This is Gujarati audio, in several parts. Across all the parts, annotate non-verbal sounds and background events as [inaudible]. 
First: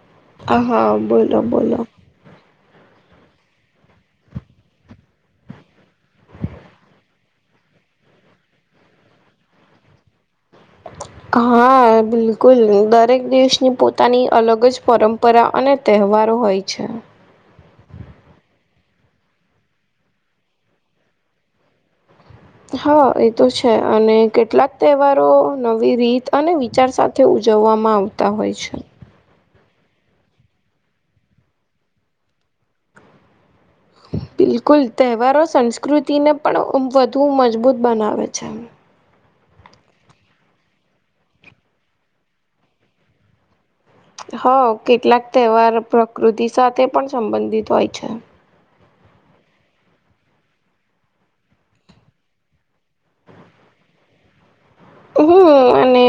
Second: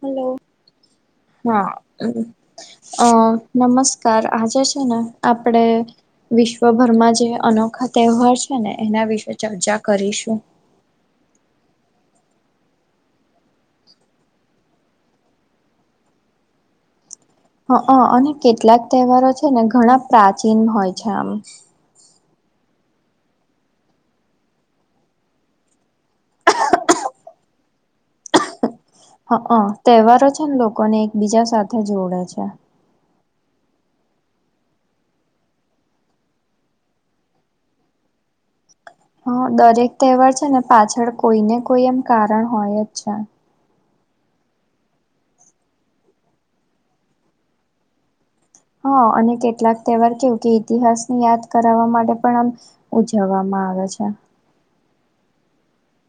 હલો હા બોલો હા. બોલો અ નમસ્કાર આજે છે ને આપડે વિશ્વભરમાં જે અનોખા તહેવાર છે ને એના વિશે ચર્ચા કરીશું. હા બિલકુલ, દરેક દેશની પોતાની અલગ જ પરંપરા અને તહેવા વારો હોય છે. હ હ અને કેટલાક તહેવારો છે ને ઘણા પ્રાચીન હોય છે આમ હ એ તો છે અને કેટલાક તહેવારો નવી રીત અને વિચાર સાથે ઉજ જવામાં આવતા હોય છે. હ અ તહેવારો છે ને લોકોને એકબીજા સાથે જોડે છે. [inaudible] બિલકુલ તહેવારો સંસ્કૃતિને પણ વધુ મજબૂત બનાવે છે. હા દરેક તહેવાર છે ને પાછળ કોઈ ને કોઈ એમ કારણ હોય જ છે. હ કેટલાક તહેવાર પ્રકૃતિ સાથે પણ સંબંધિત હોય છે. હા અને કેટલાક તહેવાર કેવું કે ઈતિહાસની યાદ કરાવવા માટે પણ આમ ઉજવવામાં આવે. આવે છે. હમ અને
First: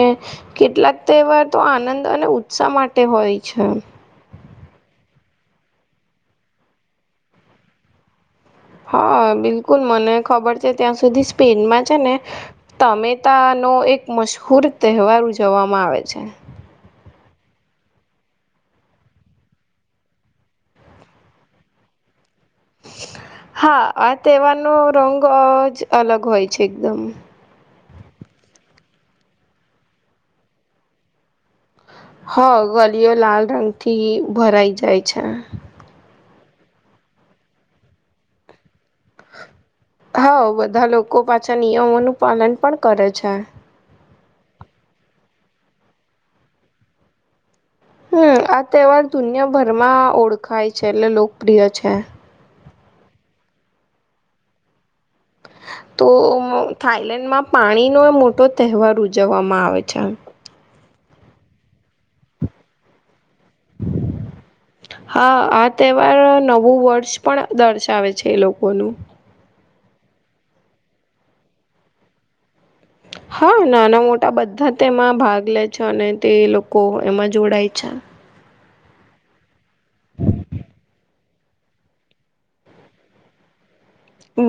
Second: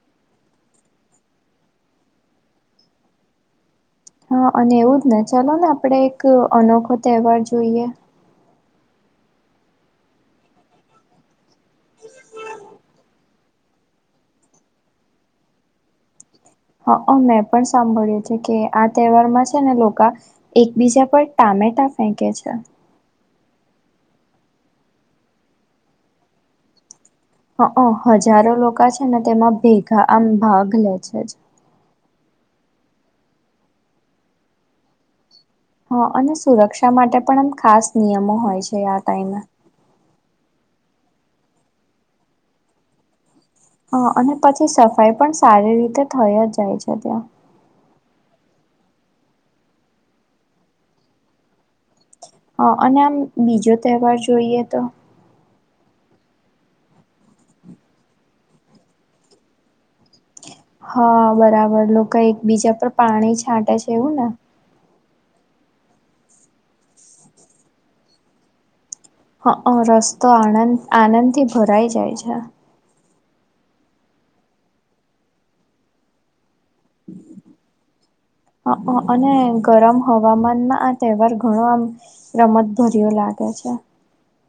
કેટલાક તહેવાર તો આનંદ અને ઉત્સાહ માટે હોય છે. હા અને એવું જ ને ચલો ને આપણેે એક અનોખો તહેવાર જોઈએ. હા બિલકુલ, મને ખબર છે ત્યાં સુધી સ્પેનમાં છે ને તમે તા નો એક મશુર તહેવાર ઉજવવામાં આવે છે. અ મેં પણ સાંભળ્યું છે કે આ તહેવારમાં છે ને લોકા એકબીજા પર ટામેટા ફેકે છે. હા આ તેહેવારનો રંગ જ અલગ હોય છે કે મ અ હ હજારો લોકો છે ને તેમાં ભેગા આમ ભાગ લે છે જ હા ગલીઓ લાલ રંગ થી ભરાઈ જાય છે હા અને સુરક્ષા માટે પણ આમ ખાસ નિયમો હોય છે આ ટાઈમે હા બધા લોકો પાછા નિયમોનું પાલન પણ કરે છે હ અ અને પછી સફાઈ પણ સારી રીતે થઈ જ જાય છે ત્યાં હમ આ તહેવાર દુનિયાભરમાં ઓળખાય છે એટલે લોકપ્રિય છે હા અને આમ બીજો તહેવાર જોઈએ તો તો થાઈલેન્ડ માં પાણીનો મોટો તહેવાર ઉજવવામાં આવે છે હા બરાબર લોકો એકબીજા પર પાણી છાંટે છે એવું ને હા આ તહેવાર નવું વર્ષ પણ દર્શાવે છે એ લોકોનું અ રસ્તો આનંદ આનંદ થી ભરાઈ જાય છે હા નાના મોટા બધા તેમાં ભાગ લે છે અને તે લોકો એમાં જોડાય છે હ અને ગરમ હવામાનમાં આ તહેવાર રમતભર્યો લાગે છે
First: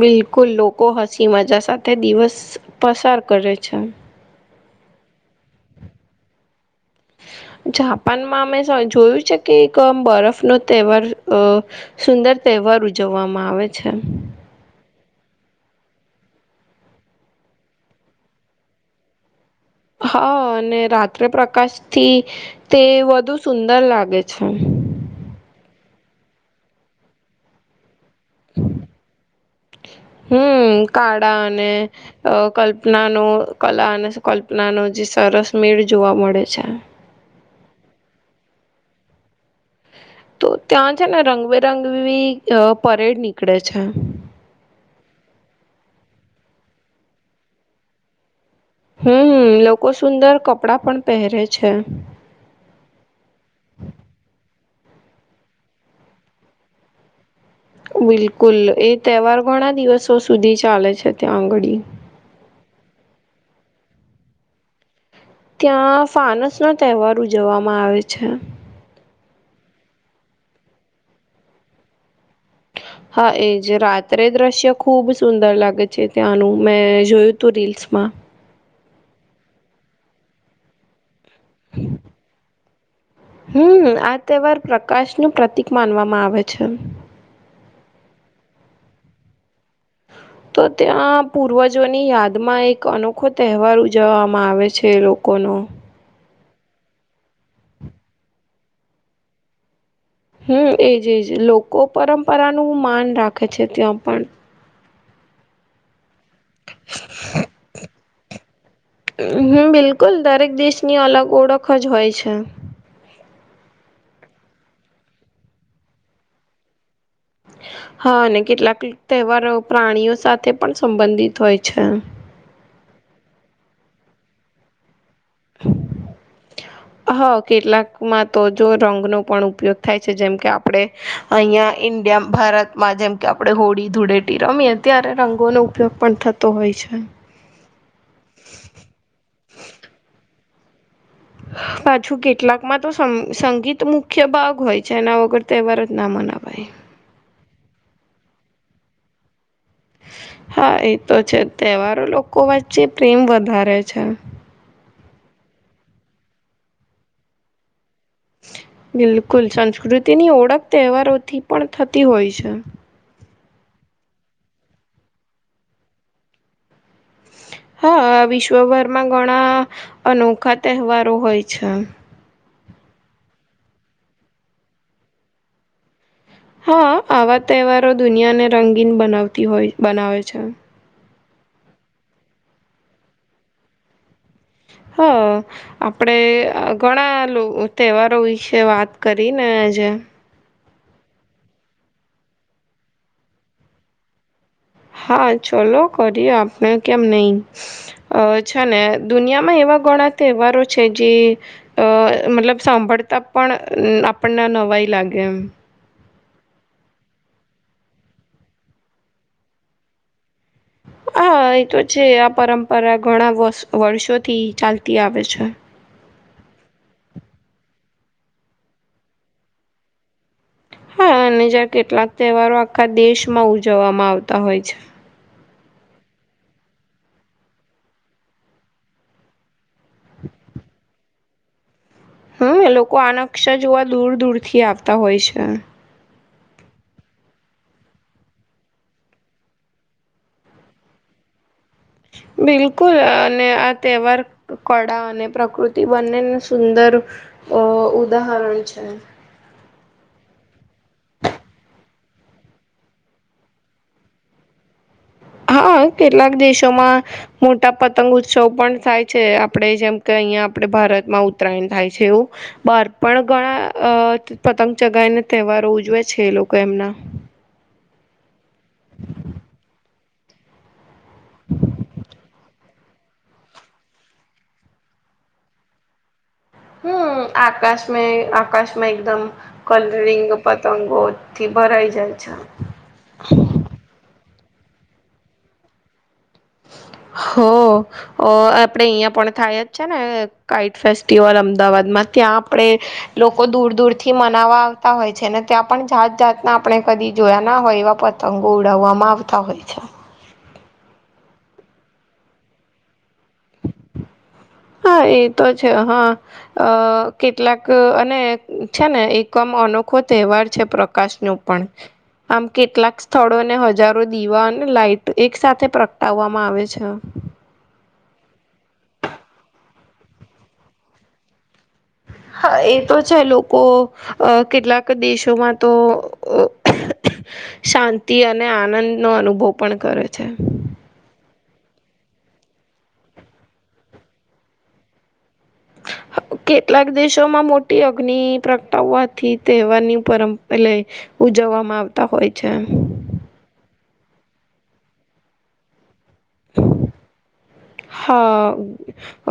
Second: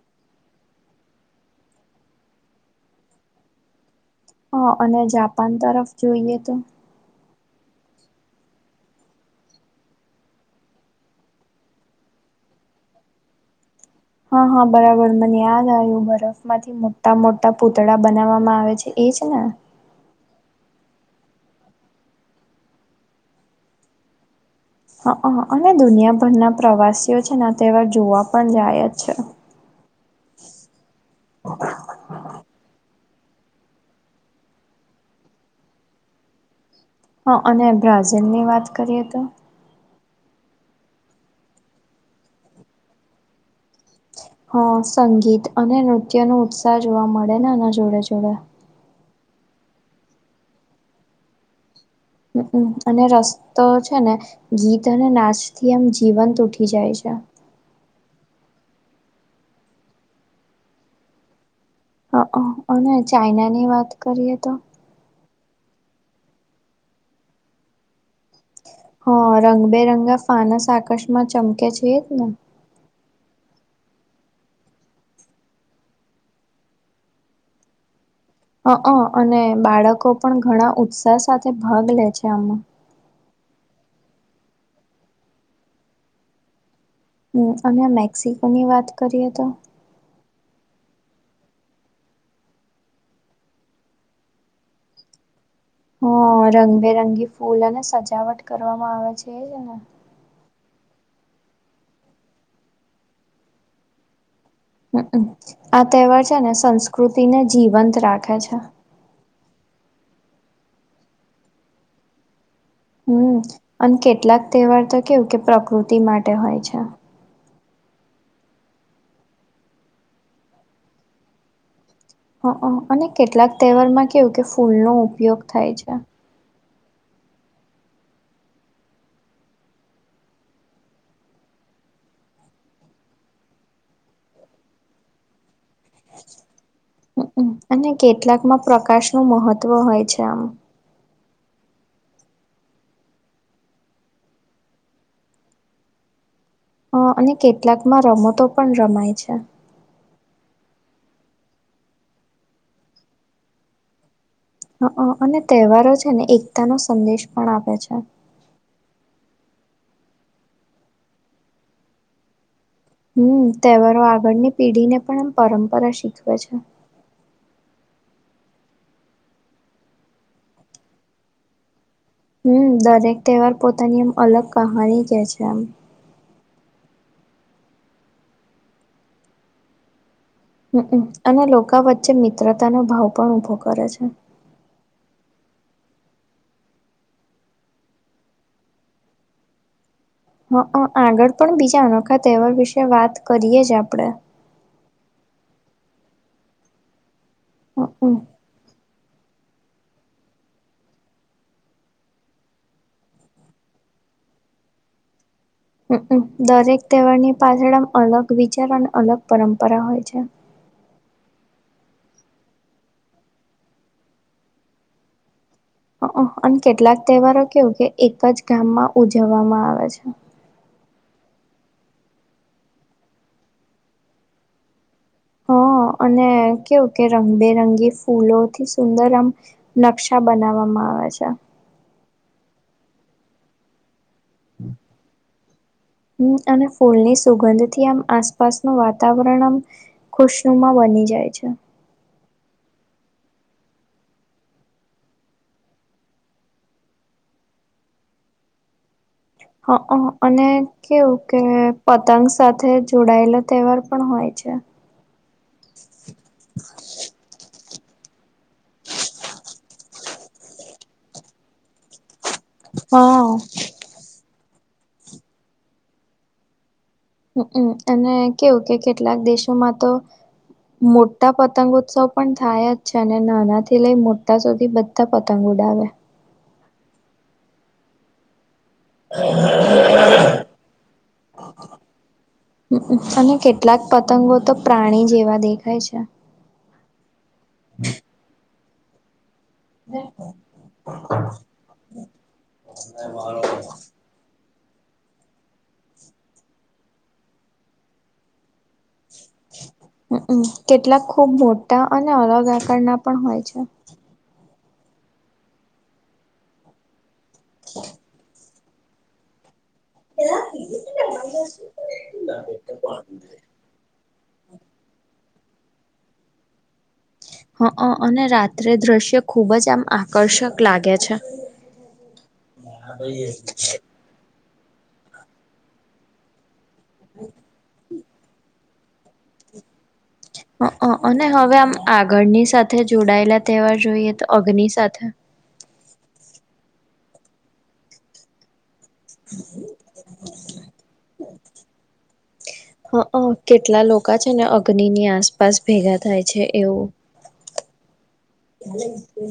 બિલકુલ લોકો હસી મજા સાથે દિવસ પસાર કયો છે હા અને જાપાન તરફ જોઈએ તો જાપાનમાં અમે જોયું છે કે એક બરફ નો તહેવાર સુંદર તહેવાર ઉજવવામાં આવે છે હા હા બરાબર મને યાદ આવ્યું બરફ માંથી મોટા મોટા પૂતળા બનાવવામાં આવે છે છે ને હા અને રાત્રે પ્રકાશ થી તે વધુ સુંદર લાગે છે હ હ અને દુનિયાભરના પ્રવાસીઓ છે તેવા હમ કાળા અને કલ્પના નાનો કલા અને કલ્પનાનો જે સરસ મેળ જોવા મળે છે. હા અને બ્રાઝિલની વાત કરીએ તો... તો ત્યાં છે ને રંગબેરંગી પરેડ નીકળે છે. અચ્છા હા સંગીત અને નૃત્યનો ઉત્સાહ જોવા મળે ને એના જોડે જોડે હમ લોકો સુંદર કપડાં પણ પહેરે છે હમ અને રસ્તો છે ને ગીત અને નાચથી એમ જીવંત ઉઠી જાય છે! [inaudible] બિલકુલ એ તહેવાર ઘણા દિવસો સુધી ચાલે છે ત્યાં આઘડી. અને ચાઈનાની વાત કરીએ તો ત્યાં ફાનસનો તહેવાર ઉજવવામાં આવે છે હા.. રંગબેરંગા ફાનસ આકાશમાં ચમકે છે એજ ને! હા એજ રાત્રે દ્રશ્ય ખુબ સુંદર લાગે છે ત્યાંનુ. મેં જોયું તું રીલ્સમા માં હકન્.. અને બાળકો પણ ઘણા ઉત્સાહ સાથે ભાગ લે છે આમાં હમ આ તહેવાર પ્રકાશનું પ્રતિક માનવામાં આવે છે. હમ અને મેક્સિકોની વાત કરીએ તો તો ત્યાં પૂર્વજોની યાદમાં એક અનોખો તહેવાર ઉજવવામાં આવે છે. એ લોકો્ લોકોનો હ રંગબેરંગી ફૂલ અને સજાવટ કરવામાં આવે છે એજ ને! હમ.. એજ એજ! લોકો પરંપરાનું માન રાખે છે ત્યાં પણ. હમમ.. આ તહેવાર છેને સંસ્કૃતિને જીવંત રાખે છે્ હમ બિલકુલ દરેક દેશની અલગ ઓળખ જ હોય છે. હમ અને કેટલાક તહેવાર તો કેવું કે પ્રકૃતિ માટે હોય છે. હા અને કેટલાક તહેવારો પ્રાણીઓ સાથે પણ સંબંધિત હોય છે. હ અને કેટલાક તહેવારમાં કેવું કે ફૂલનો ઉપયોગ થાય છે. હા કેટલાકમાં તો જો રંગનો પણ ઉપયોગ થાય છે. જેમ કે આપણે અહીંયા ઇન્ડ ભારતમાં જેમ કે આપણે હોળી-ધૂળેટી રમીએ ત્યારે રંગો નો અને કેટલાકમાં પ્રકાશનું મહત્વ હોય છે. આમ પાછું કેટલાકમાં તો સંગીત મુખ્ય ભાગ હોય છે એના વગર તહેવાર જ ના.. મનાવાઈ હ અને કેટલાકમાં રમતો પણ રમાય છે. હા એ તો છે‌. તહેવારો લોકો વચ્ચે પ્રેમ વધારે છે. અ અને તહેવારો છે ને એકતાનો સંદેશ પણ આપે છે. બિલકુલ સંસ્કૃતિની ઓળખ તહેવારોથી પણ થતી હોય છે. હમ તહેવારો આગળની પેઢીને પણ પરંપરા શીખવે છે. હા.. વિશ્વભરમાં ઘણા અનોખા તહેવારો હોય છે. હ દરેક તહેવાર પોતાની એમ અલગ કહાની કહે છે એમ હા આવા તહેવારો દુનિયાને રંગીન બનાવતી હોય બનાવે છે હમમ અને લોકો વચ્ચે મિત્રતાનો ભાવ પણ ઉભો કરે છે. હ આપણે ઘણાં તહેવારો વિશે વાત કરીને જ્યાં હ આગળ પણ બીજા અનોખા તહેવાર વિશે વાત કરીએ જ આપણે હા ચલો.. કરીએ આપણે કેમ નહી? હક છે ને દુનિયા એમાં એવા ઘણા તહેવારો છે જે મતલબ સાંભળતા પણ આપણને નવાઈ લાગે એમ દરેક તહેવારની પાછળમાં અલગ વિચાર અને અલગ પરંપરા હોય છે. હા એ તો છે. આ પરંપરા ઘણા વર્ષોથી ચાલતી આવે છે. અને કેટલાક તહેવારો કેવું કે એક જ ગામમાં ઉજવવામાં આવે છે હા અને જ્યારે કેટલાંક તહેવારો આખા દેશમાં ઉજવવામાં આવતા હોય છે. હા અને કેવું કે રંગબેરંગી ફૂલોથી સુંદર આમ નકશા બનાવવાવામાં હાછા હમ લોકો આ નકશા જોવા દૂર દૂર થી આવતા હોય છે હમ અને ફૂલની સુગંધથી આમ આસપાસ ન વાતાવરણ આમ ખુશુમાં બની જાય છે બિલકુલ અને આ તહેવાર કળા અને પ્રકૃતિ બંનેને સુંદર અ ઉદાહરણ છે હ હ અને કેવું કે પતંગ સાથે જોડાયેલો તહેવાર પણ હોય [unintelligible] હા કેટલાક દેશોમાં મો ટા પતંગ ઉત્સવ પણ થાય છે આપણે જેમ કે અહિયાયા આપડણે ભારતમાં ઉત્તરાયણ થાય છે એવું બાર પણ હા. ઘણા અ પતંગ ચગાઈને તહેવારો ઉજવે છે એ લોકો એમના હમમ અને કેવું કે કેટલાક દેશોમાં તો મોટા પતંગોત્સવ પણ થાય જ છે અને નાના થી લઈ મોટા સુધી બધા પતંગ ઉડાવે હમ આકાશ મે આકાશમાં એકદમ કલ રીંગ પતંગોથી ભરાઈ જાય છે. હુ હુ અને કેટલાક પતંગો તો પ્રાણી જેવા દેખાય છે હ આપણેે અહંયા પણ થાય જ છે ને કાઇટ ફેસ્ટિવલ અમદાવાદમાં ત્યાં આપણે લોકો દૂર દૂર થી મનાવા હોય છે ને ત્યાં પણ જાત જાતના આપણે કદી જોયા ના હોય એવા પતંગો ઉડાવવામાં આવ હમ હમ કેટલાક ખુબ મોટા અને અલગ આકાર ના પણ હોય છે હા એતો છે હા અ કેટલાક અને છે ને એક કમ અનો આખો તહેવાર છે પ્રકાશ ન પણ આમ કેટલાક સ્થળોને હજારો દીવા અને લાઈટ એક સાથે પ્રગટાવવામાં આવે છે હ અને રાત્રે દ્રશ્ય ખુબ જ આમ આકર્ષક લાગે છે હા એ તો છે લોકો કેટલાક દેશોમાં તો શાંતિ અને આનંદ નો અનુભવ પણ કરે છે હ હ અને હવે આમ આગળની સાથે જોડાયેલા તહેવાર જોઈએ તો અગ્નિ સાથે કેટલાક દેશોમાં મોટી અગ્નિ પ્ર વાથી તહેવારની પરંપ લ ઉજવવામાં આવતા હોય છે હ કેટલા લોકો છે ને અગ્નિ ની આસપાસ ભેગા થાય છે એવું હા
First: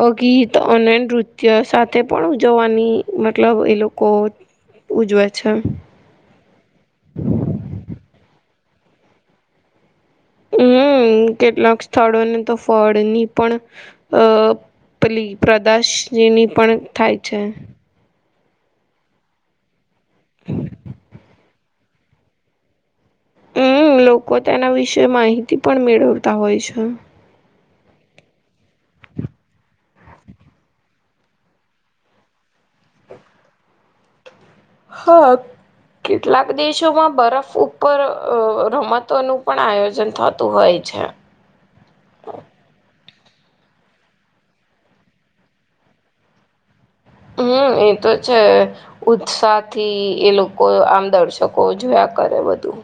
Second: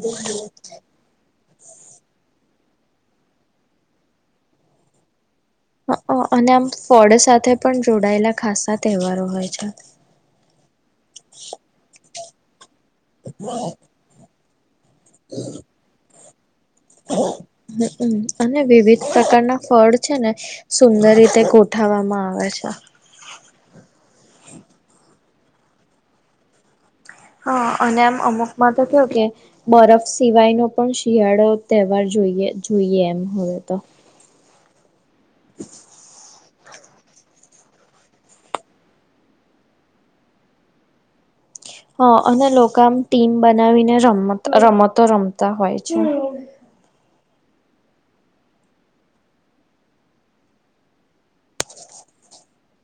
અગી તોનન ર નૃત્ય સાથે પણ ઉજવવાની મતલબ એ લોકો ઉજવે છે અને આમ ફળ સાથે પણ જોડાયેલા ખાસા તહેવારો હોય છે હમ કેટલાક સ્થળોને તો ફળની પણ અ પલી પ્રદશની પણ થાય છે હમમ અને વિવિધ પ્રકારના ફળ છે ને સુંદર રીતે ગોઠવામાં આવે છે થી પણ મેળવતા હોય છે હા અને આમ અમુકમાં તો કેવ કે બરફ સિવાય ન પણ શિયાળો તહેવાર જો જોઈએ જોઈએ એમ હવે તો હ કેટલાક ક દેશોમાં બરફ ઉપર રમતોનુંું પણ આયોજન થતું હોય છે હ અને લોકો આમ ટીમ બનાવીને રમ રમતો રમતા હોય છે હમ એ તો છે ઉત્સાહ થી એ લોકો આમ દર્શકો જોયા કરે થ વધધ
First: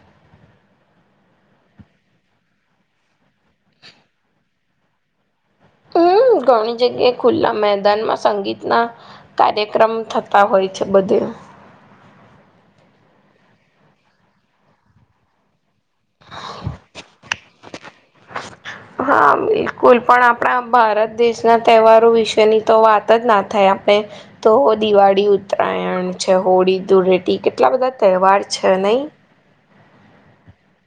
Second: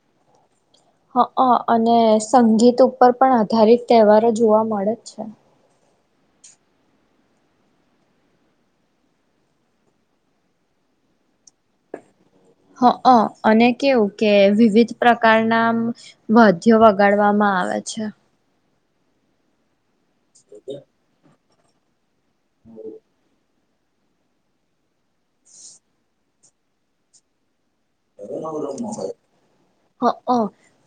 હક્ન્ અને સંગીત ઉપર પણ આધારિત તહેવારો જોવા મળે જ છે. હમ [inaudible] ઘણી જગ્યાએ ખુલ્લા મેદાનમાં સંગીતના કાર્યક્રમ થતા હોય છે બધે હક અને કેવું કે વિવિધ પ્રકારના વાદ્યો વગાડવામાં આવે છે. હા બિલકુલ પણ આપણા ભારત દેશના તહેવારો વિશે તેની તો વાત જ ના થાય! તો દિવાળી, ઉતરાયણ છે હોળી, ધૂળેટી કેટ્ એટલા બધા તહેવાર છે નહીં! હક્ન્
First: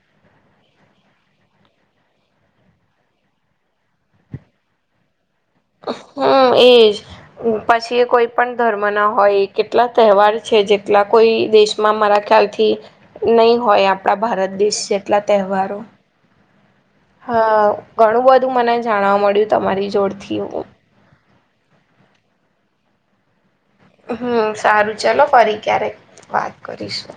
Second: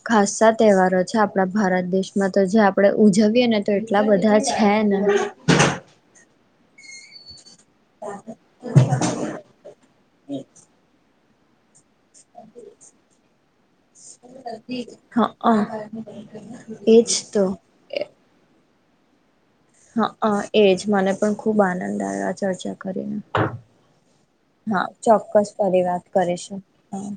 ખાસ્સા તહેવારો છે આપણા ભારત દેશમાં તો. જે આપણે ઉજવીએને તો એટલા બધા છે ને! [unintelligible] હમ એજ પછી એ કોઈ પણ ધર્મના હોય. કેટલા તહેવાર છે? જેટલા કોઈ દેશ માં મારા ખ્યાલથી નહીં હોય આપણા ભારત દેશ હ જેટલા તહેવારો એજ તો હા ઘણું બધું મને જાણવા મળ્યું તમારી હ જોડેથી હું એજ મને પણ ખુબ આનંદ આવ્યો આ ચર્ચા કરીને હમ હા સારું ચલો ચોક્કસ ફરી ક્યારેક વાત કરીશું. હા કરીશું